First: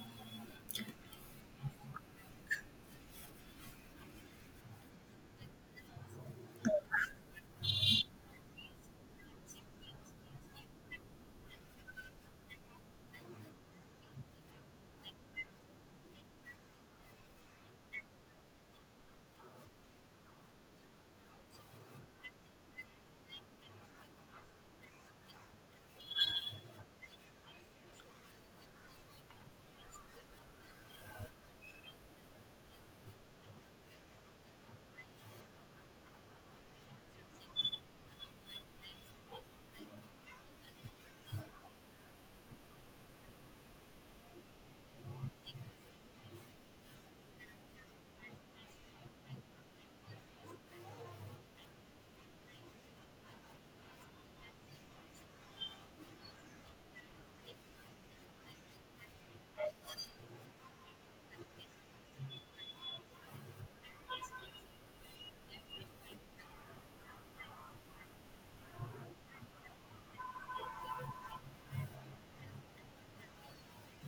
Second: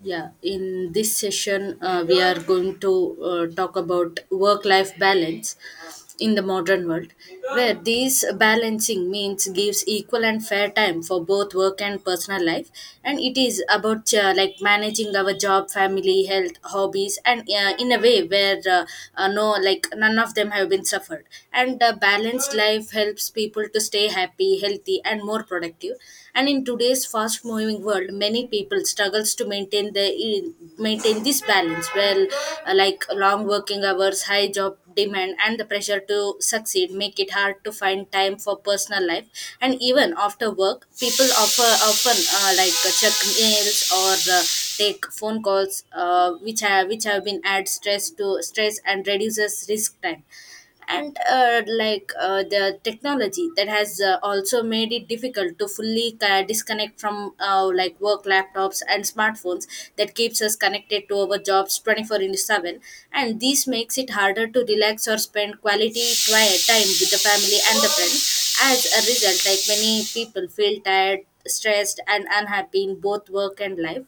Yeah, in this session, we are going to talk about work life balance in the modern world, where these balancing means gives equal and fair time for both work and personal life, and it is about like managing our job, family, health, hobbies, and in a way where no like none of them have been suffered. And a balanced life helps people to stay happy, healthy, and more productive. And in today's fast moving world, many people struggles to maintain this balance well. Like long working hours, high job demand, and the pressure to succeed make it hard to find time for personal life. And even after work, people offer often like check mails or take phone calls, which have been add stress to stress and reduces risk time. And like the technology that has also made it difficult to fully disconnect from like work laptops and smartphones that keeps us connected to our jobs 24 into 7. And this makes it harder to relax or spend quality quiet time with the family and the friends. As a result, like many people feel tired, stressed, and unhappy in both work and life.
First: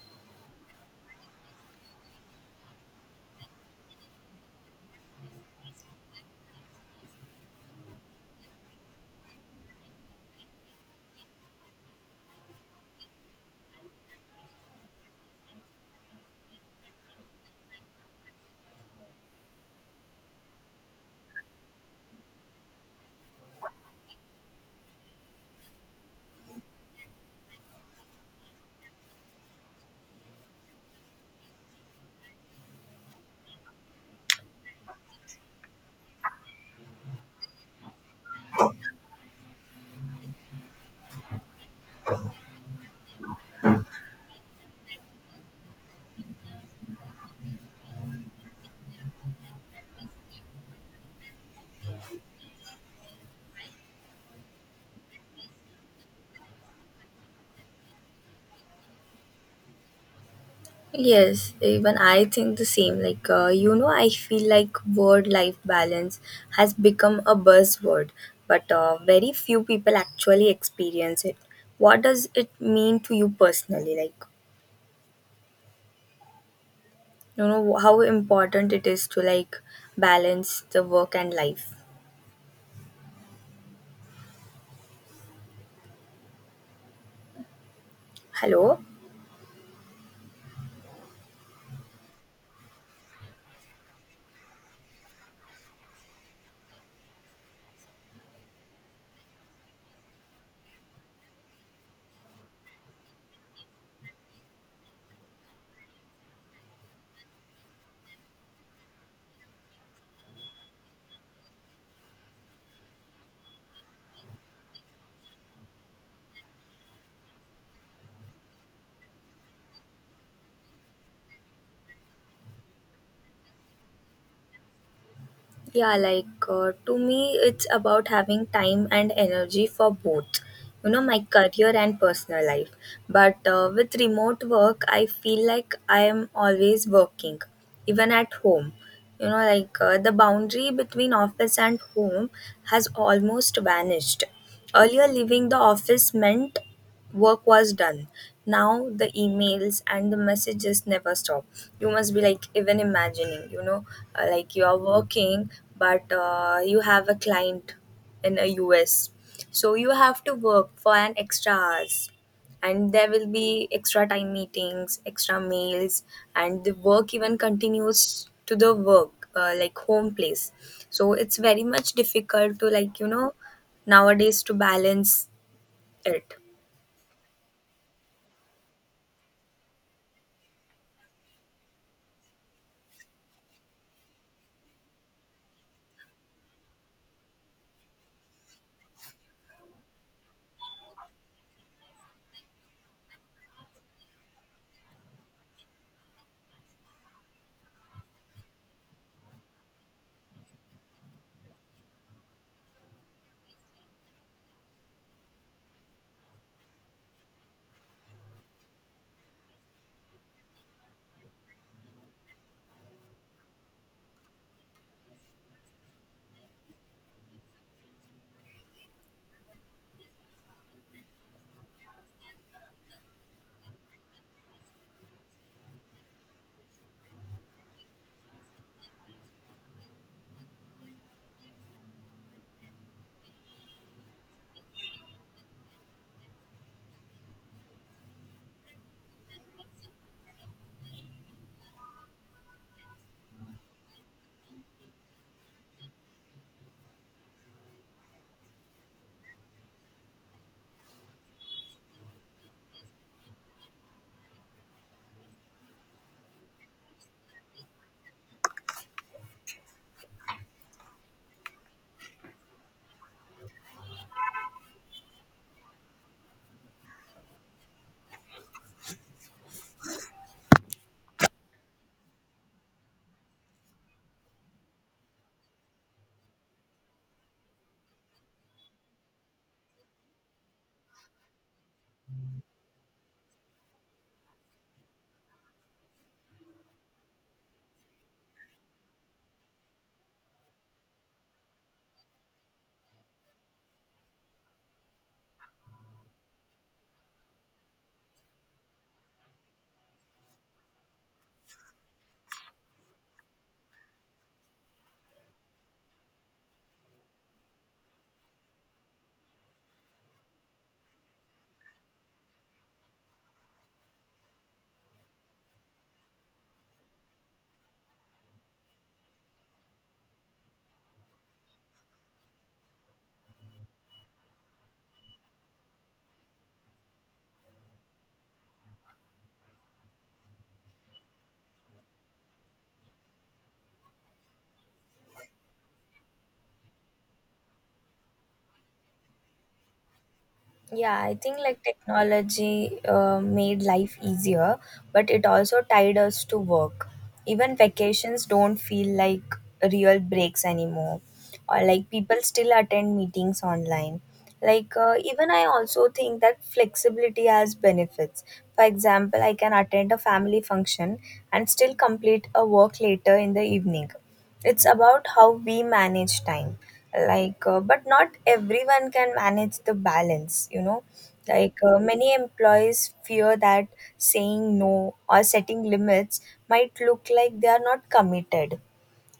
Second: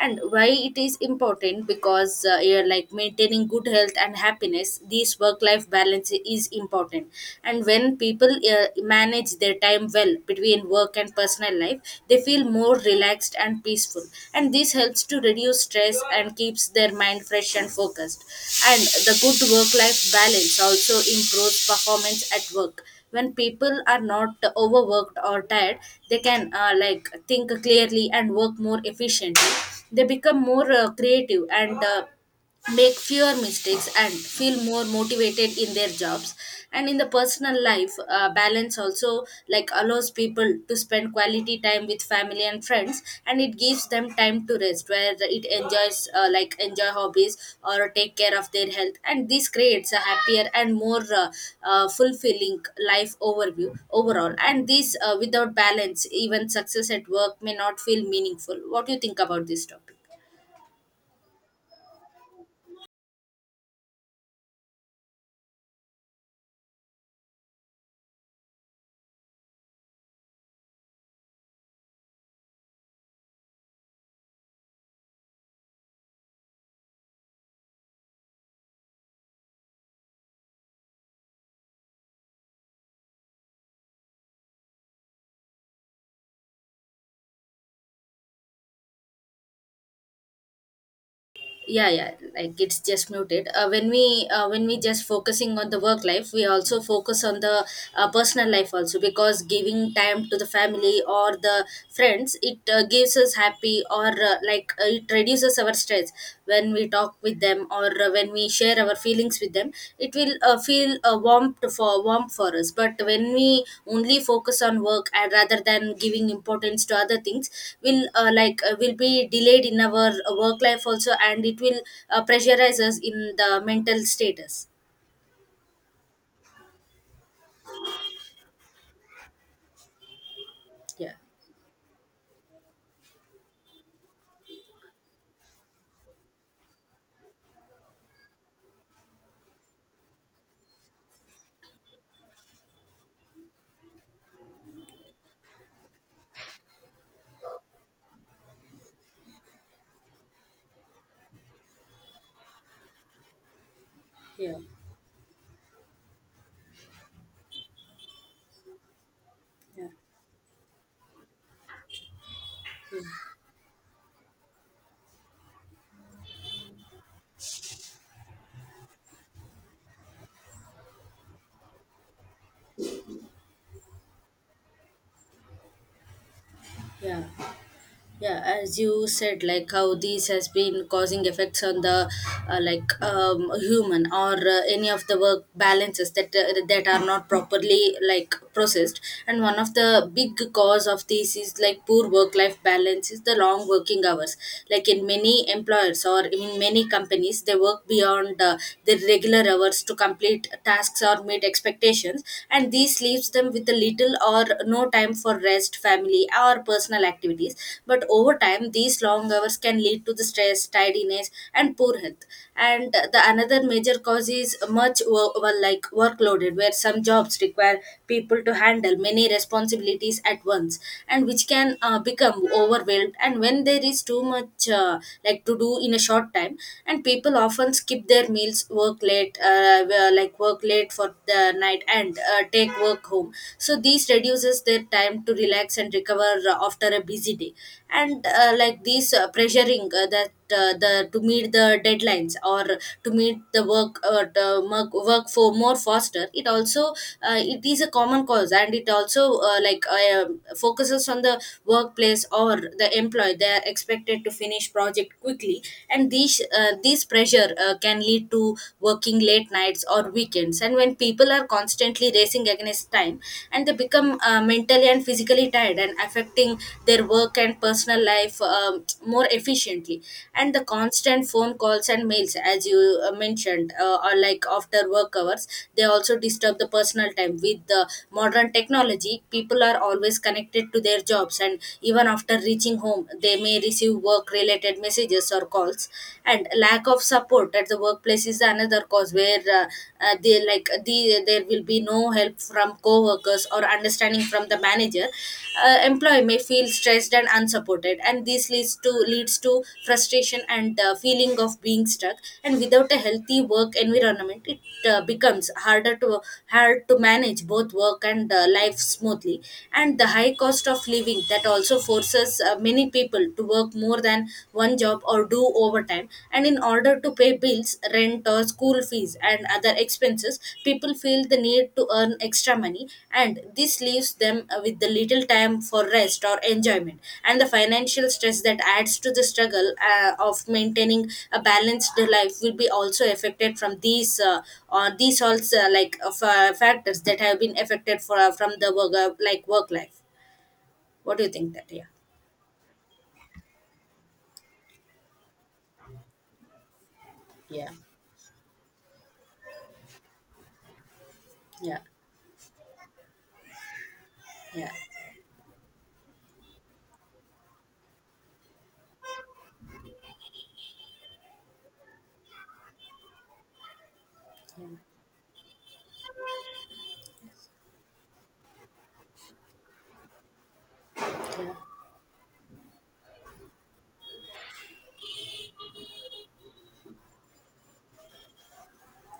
And why it is important, because you're like maintaining good health and happiness, this work life balance is important. And when people manage their time well between work and personal life, they feel more relaxed and peaceful, and this helps to reduce stress and keeps their mind fresh and focused. And the good work life balance also improves performance at work. When people are not overworked or tired, they can like think clearly and work more efficiently. They become more creative, and make fewer mistakes and feel more motivated in their jobs. And in the personal life, balance also like allows people to spend quality time with family and friends, and it gives them time to rest, where it enjoys enjoy hobbies or take care of their health. And this creates a happier and more fulfilling life overview overall. And this without balance, even success at work may not feel meaningful. What do you think about this topic? Yes, even I think the same. Like, you know, I feel like word life balance has become a buzzword, but very few people actually experience it. What does it mean to you personally? Like, you know, how important it is to like balance the work and life. Hello? Yeah, yeah, like it's just muted. When we just focusing on the work life, we also focus on the personal life also, because giving time to the family or the friends, it gives us happy, or it reduces our stress when we talk with them, or when we share our feelings with them, it will feel warmth for us. But when we only focus on work, and rather than giving importance to other things, will will be delayed in our work life also, and it will pressurize us in the mental status. Yeah, like to me, it's about having time and energy for both, you know, Yeah, my career and personal life. But with remote work, I feel like I am always working, even at home you know like the boundary between office and home has almost vanished. Earlier leaving the office meant work was done. Now the emails and the messages never stop. You must be like even imagining you know yeah, like you are working, but you have a client in a US, so yeah, you have to work for an extra hours. And there will be extra time meetings, extra mails, and the work even continues to the work like home place. So it's very much difficult to like you know nowadays to balance it. yeah, yeah, as you said, like how this has been causing effects on the human or any of the work balances that that are not properly like processed. And one of the big cause of this is, like, poor work life balance is the long working hours. Like in many employers or in many companies, they work beyond their regular hours to complete tasks or meet expectations, and this leaves them with a little or no time for rest, family, or personal activities. But over time, these long hours can lead to the stress, tidiness, and poor health. And the another major cause is much well, like workloaded, where some jobs require people to handle many responsibilities at once, and which can become overwhelmed. And when there is too much like to do in a short time, and people often skip their meals, work late, work late for the night, and take work home, so these reduces their time to relax and recover after a busy day. And like these pressuring that the to meet the deadlines, or to meet the work, work for more faster, it also, it is a common cause, and it also focuses on the workplace or the employee. They are expected to finish project quickly, and these, pressure can lead to working late nights or weekends. And when people are constantly racing against time, and they become mentally and physically tired, and affecting their work and personal life more efficiently. And the constant phone calls and mails, as you mentioned, or like after work hours, they also disturb the personal time. With the modern technology, people are always connected to their jobs, and even after reaching home, they may receive work related messages or calls. And lack of support at the workplace is another cause, where they like the there will be no help from co-workers or understanding from the manager. Employee may feel stressed and unsupported, and this leads to frustration and feeling of being stuck. And without a healthy work environment, it becomes hard to manage both work and life smoothly. And the high cost of living that also forces many people to work more than one job or do overtime, and in order to pay bills, rent, or school fees and other expenses, people feel the need to earn extra money, and this leaves them with the little time for rest or enjoyment. And the financial stress that adds to the struggle of maintaining a balanced life will be also affected from these, also factors that have been affected for, from the work, life. Yeah, I What do you think think like that? Yeah. technology made life easier, but it also tied us to work. Even Yeah. vacations don't feel like real breaks anymore, or Yeah, like people still attend meetings online. yeah, Like, even I also think that flexibility has benefits. For example, I can attend a family function and still complete a work later in the evening. It's about how we manage time. Like but not everyone can manage the balance, you know. Like yeah, many employees fear that saying no or setting limits might look like they are not committed.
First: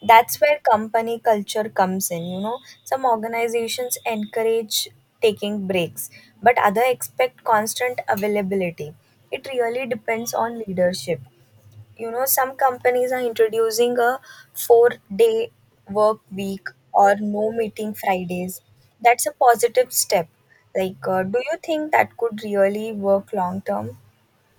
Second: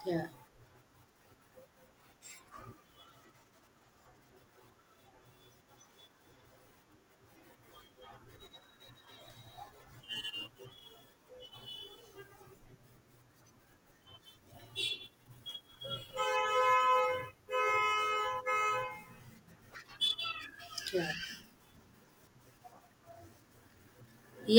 yeah, That's where company culture comes in, you know. Some organizations encourage taking breaks, but other expect constant availability. It really depends on leadership. You know, some companies are introducing a 4-day work week or no meeting Fridays. That's a positive step. yeah, Like, do you think that could really work long term?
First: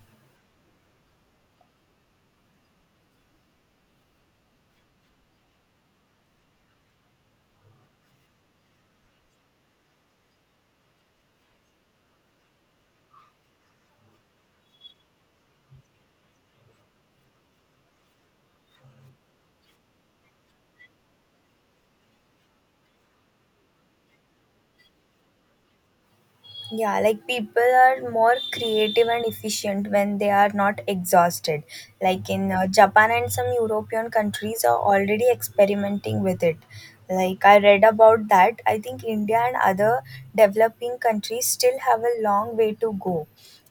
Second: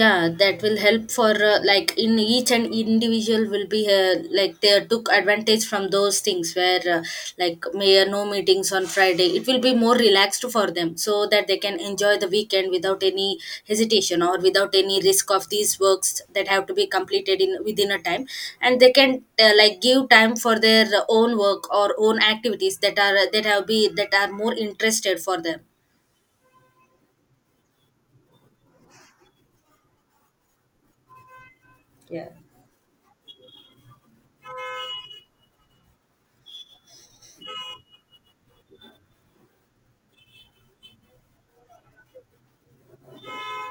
yeah, that will help for, like in each and individual will be, like they took advantage from those things, where like may no meetings on Friday, it will be more relaxed for them, so that they can enjoy the weekend without any hesitation or without any risk of these works that have to be completed in within a time. And they can like give time for their own work or own activities that are, that have be that are more interested for them. Yeah, like people are more creative and efficient when they are not exhausted. Yeah, Like in Japan and some European countries are already experimenting with it. Like I read about that. I think India and other developing countries still have a long way to go.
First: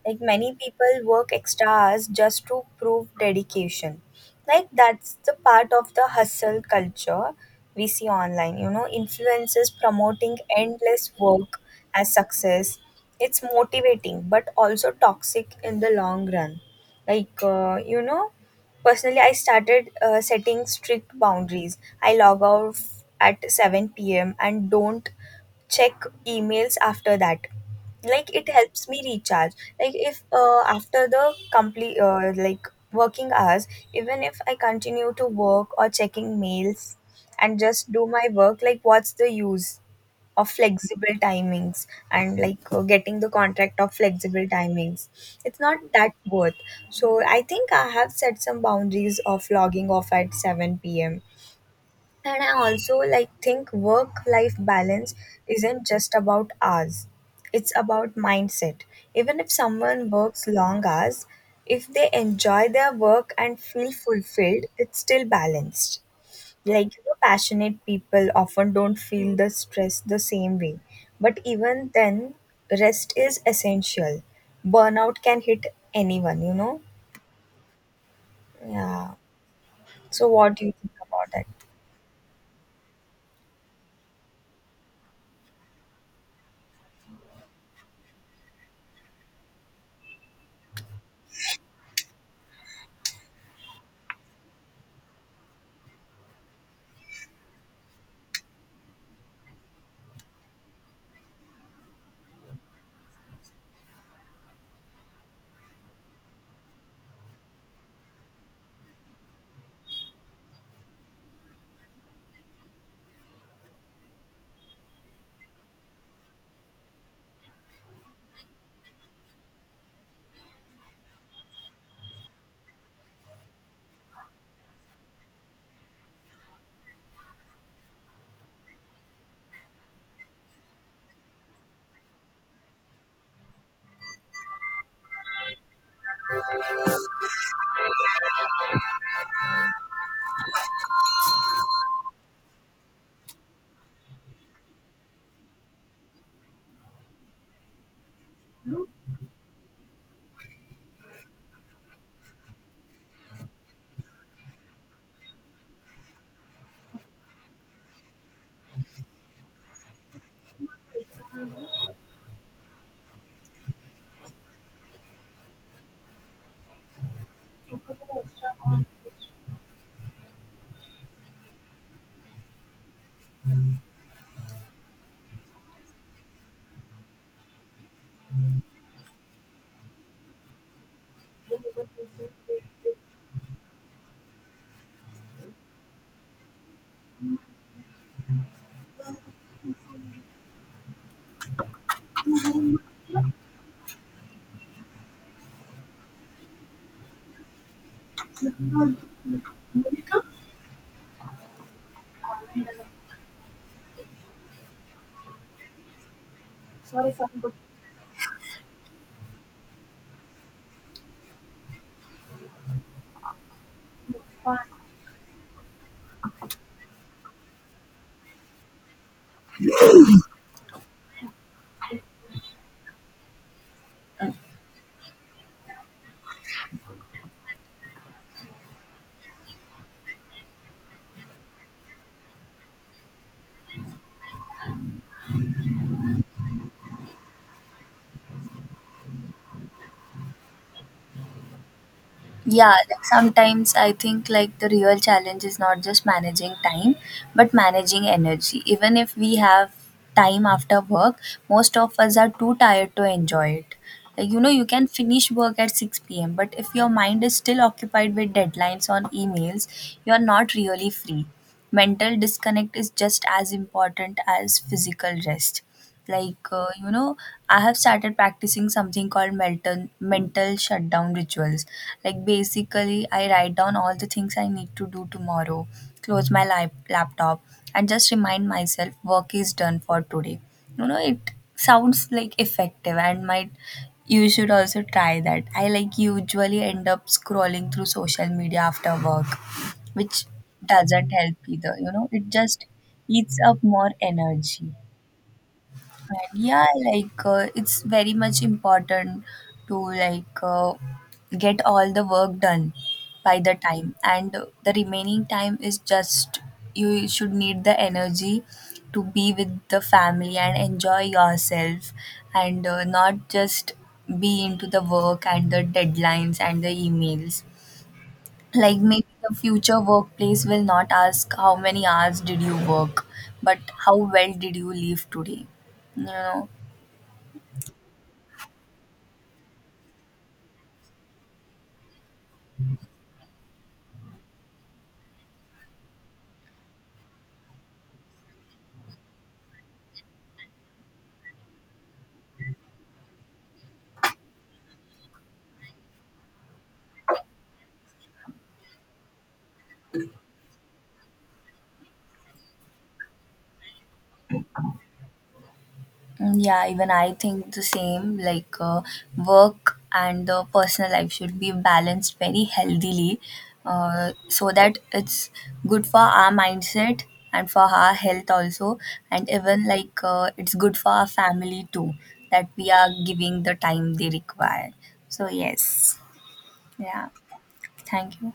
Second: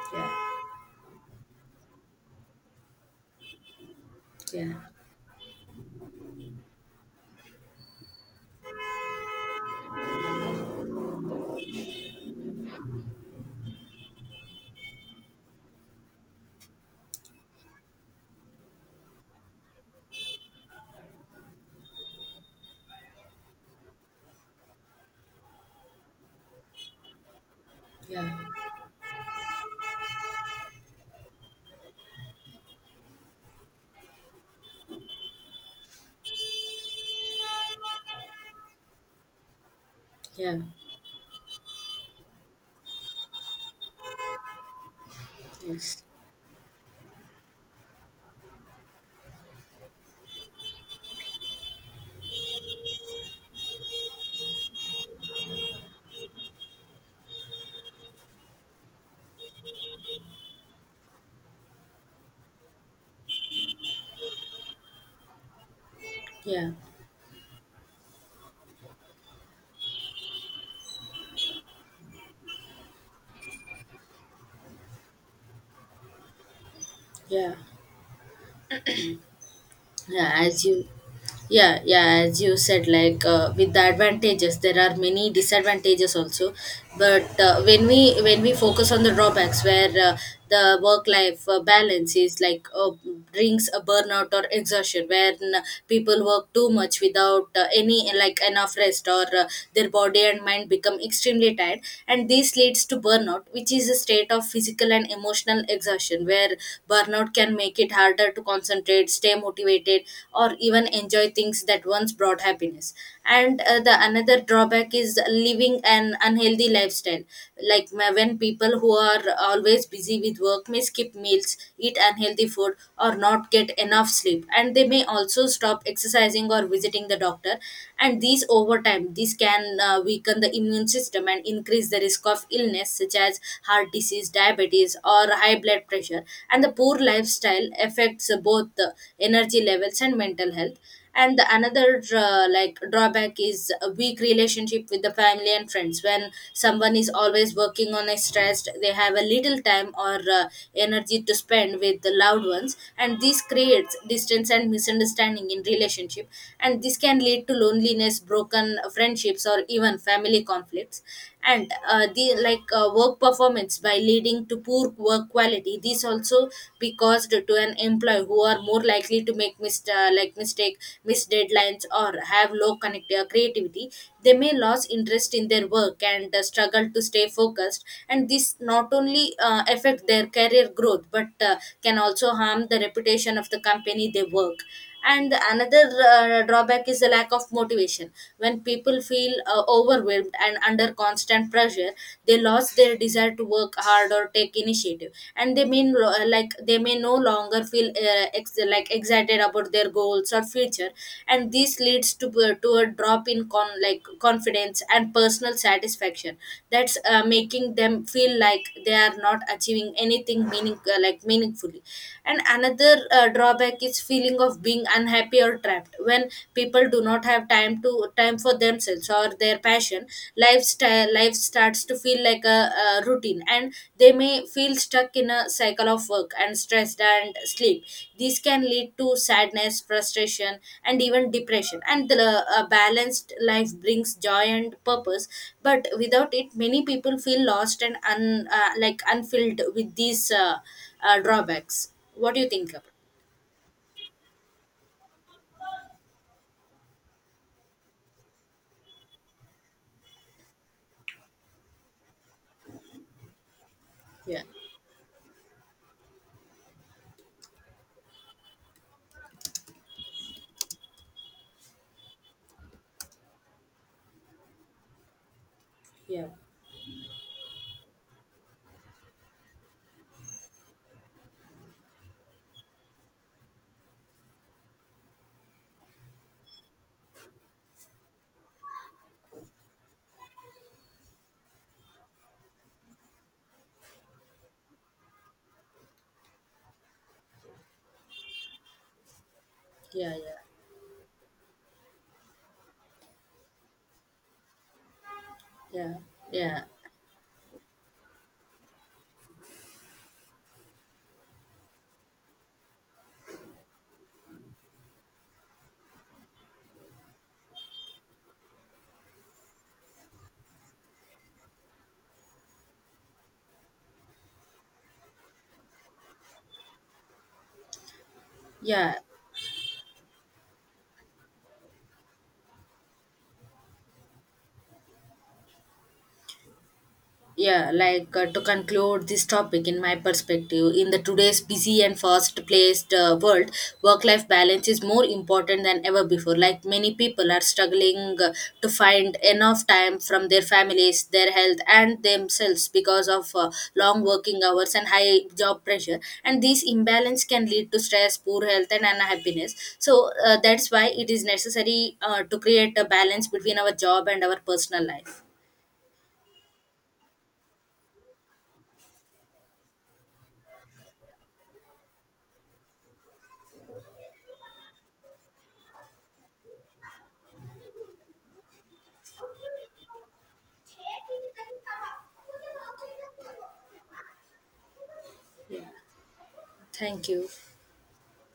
Like many yeah, people work extra hours just to prove dedication. Like yeah, that's the part of the hustle culture we see online, you know, influencers promoting endless work as success. It's motivating but also toxic in the long run. Like, you know, personally, I started setting strict boundaries. I log off at 7 p.m. and don't check emails after that. Like yeah, it helps me recharge. Like if after the complete like working hours, even if I continue to work or checking mails and just do my work, like what's the use of yeah, flexible timings and like getting the contract of flexible timings, it's not yes, that worth. So I think I have set some boundaries of logging off at 7 p.m. And I also like think work life balance isn't just about hours. It's about mindset. Even if someone works long hours, if they enjoy their work and feel fulfilled, it's still balanced. yeah, Like you know, passionate people often don't feel the stress the same way. But even then, rest is essential. Burnout can hit anyone, you know? yeah, Yeah. So yeah. what As do you you... think about that? Yeah, yeah, as you said, like with the advantages, there are many disadvantages also. But when we focus on the drawbacks, where uh, the work life balance is like brings a burnout or exhaustion, where people work too much without any like enough rest, or their body and mind become extremely tired. And this leads to burnout, which is a state of physical and emotional exhaustion, where burnout can make it harder to concentrate, stay motivated, or even enjoy things that once brought happiness. And the another drawback is living an unhealthy lifestyle. Like when people who are always busy with work may skip meals, eat unhealthy food, or not get enough sleep, and they may also stop exercising or visiting the doctor. And these over time, this can weaken the immune system and increase the risk of illness, such as heart disease, diabetes, or high blood pressure. And the poor lifestyle affects both the energy levels and mental health. And the another like drawback is a weak relationship with the family and friends. When someone is always working on a stressed, they have a little time or energy to spend with the loved ones, and this creates distance and misunderstanding in relationship, and this can lead to loneliness, broken friendships, or even family conflicts. And, the like work performance, by leading to poor work quality, these also be caused to an employee, who are more likely to make mistake, miss deadlines, or have low creativity. They may lose interest in their work and struggle to stay focused, and this not only affect their career growth, but can also harm the reputation of the company they work. And another drawback is the lack of motivation. When people feel overwhelmed and under constant pressure, they lost their desire to work hard or take initiative, and they mean, they may no longer feel excited about their goals or future, and this leads to, a drop in confidence and personal satisfaction, that's making them feel like they are not achieving anything meaningfully. And another drawback is feeling of being unhappy or trapped. When people do not have time for themselves or their passion lifestyle, life starts to feel like a routine, and they may feel stuck in a cycle of work and stress and sleep. These can lead to sadness, frustration, and even depression. And the a balanced life brings joy and purpose, but without it, many people feel lost and, un, like unfilled with these, drawbacks. What do you think Yeah, about? like sometimes I think like the real challenge is not just managing time, but managing energy. Even if we have time after work, most of us are too tired to enjoy it. Like, you Yeah, know, you can finish work at 6 p.m., but if your mind is still occupied with deadlines on emails, you are not really free. Mental disconnect is just as important as physical rest. yeah, Like, you know, I have started practicing something called mental shutdown rituals. Like, basically, I write down all the things I need to do tomorrow, close my laptop, and just remind myself work is done for today. You know, it sounds like effective and might you should also try that. I like usually end up scrolling through social media after work, yeah, which yeah, doesn't help either. You know, it just eats up more energy. yeah, yeah, Yeah, like it's very much important to like get all the work done by the time, and the remaining time is just you should need the energy to be with the family and enjoy yourself. And not just be into the work and the deadlines and the emails. Like yeah. maybe the future workplace will not ask how many hours did you work, but how well did you live today, you know. Yeah, like to conclude this topic, in my perspective, in the today's busy and fast placed world, work life balance is more important than ever before. Like many people are struggling to find enough time from their families, their health, and themselves, because of long working hours and high job pressure, and this imbalance can lead to stress, poor health, and unhappiness. So that's why it is necessary to create a balance between our job and our personal life. Mm, yeah, even I think the same. Like, work and the personal life should be balanced very healthily, so that it's good for our mindset and for our health also, and even like it's good for our family too, that we are giving the time they require. So Yeah, yes, thank yeah, you. thank you.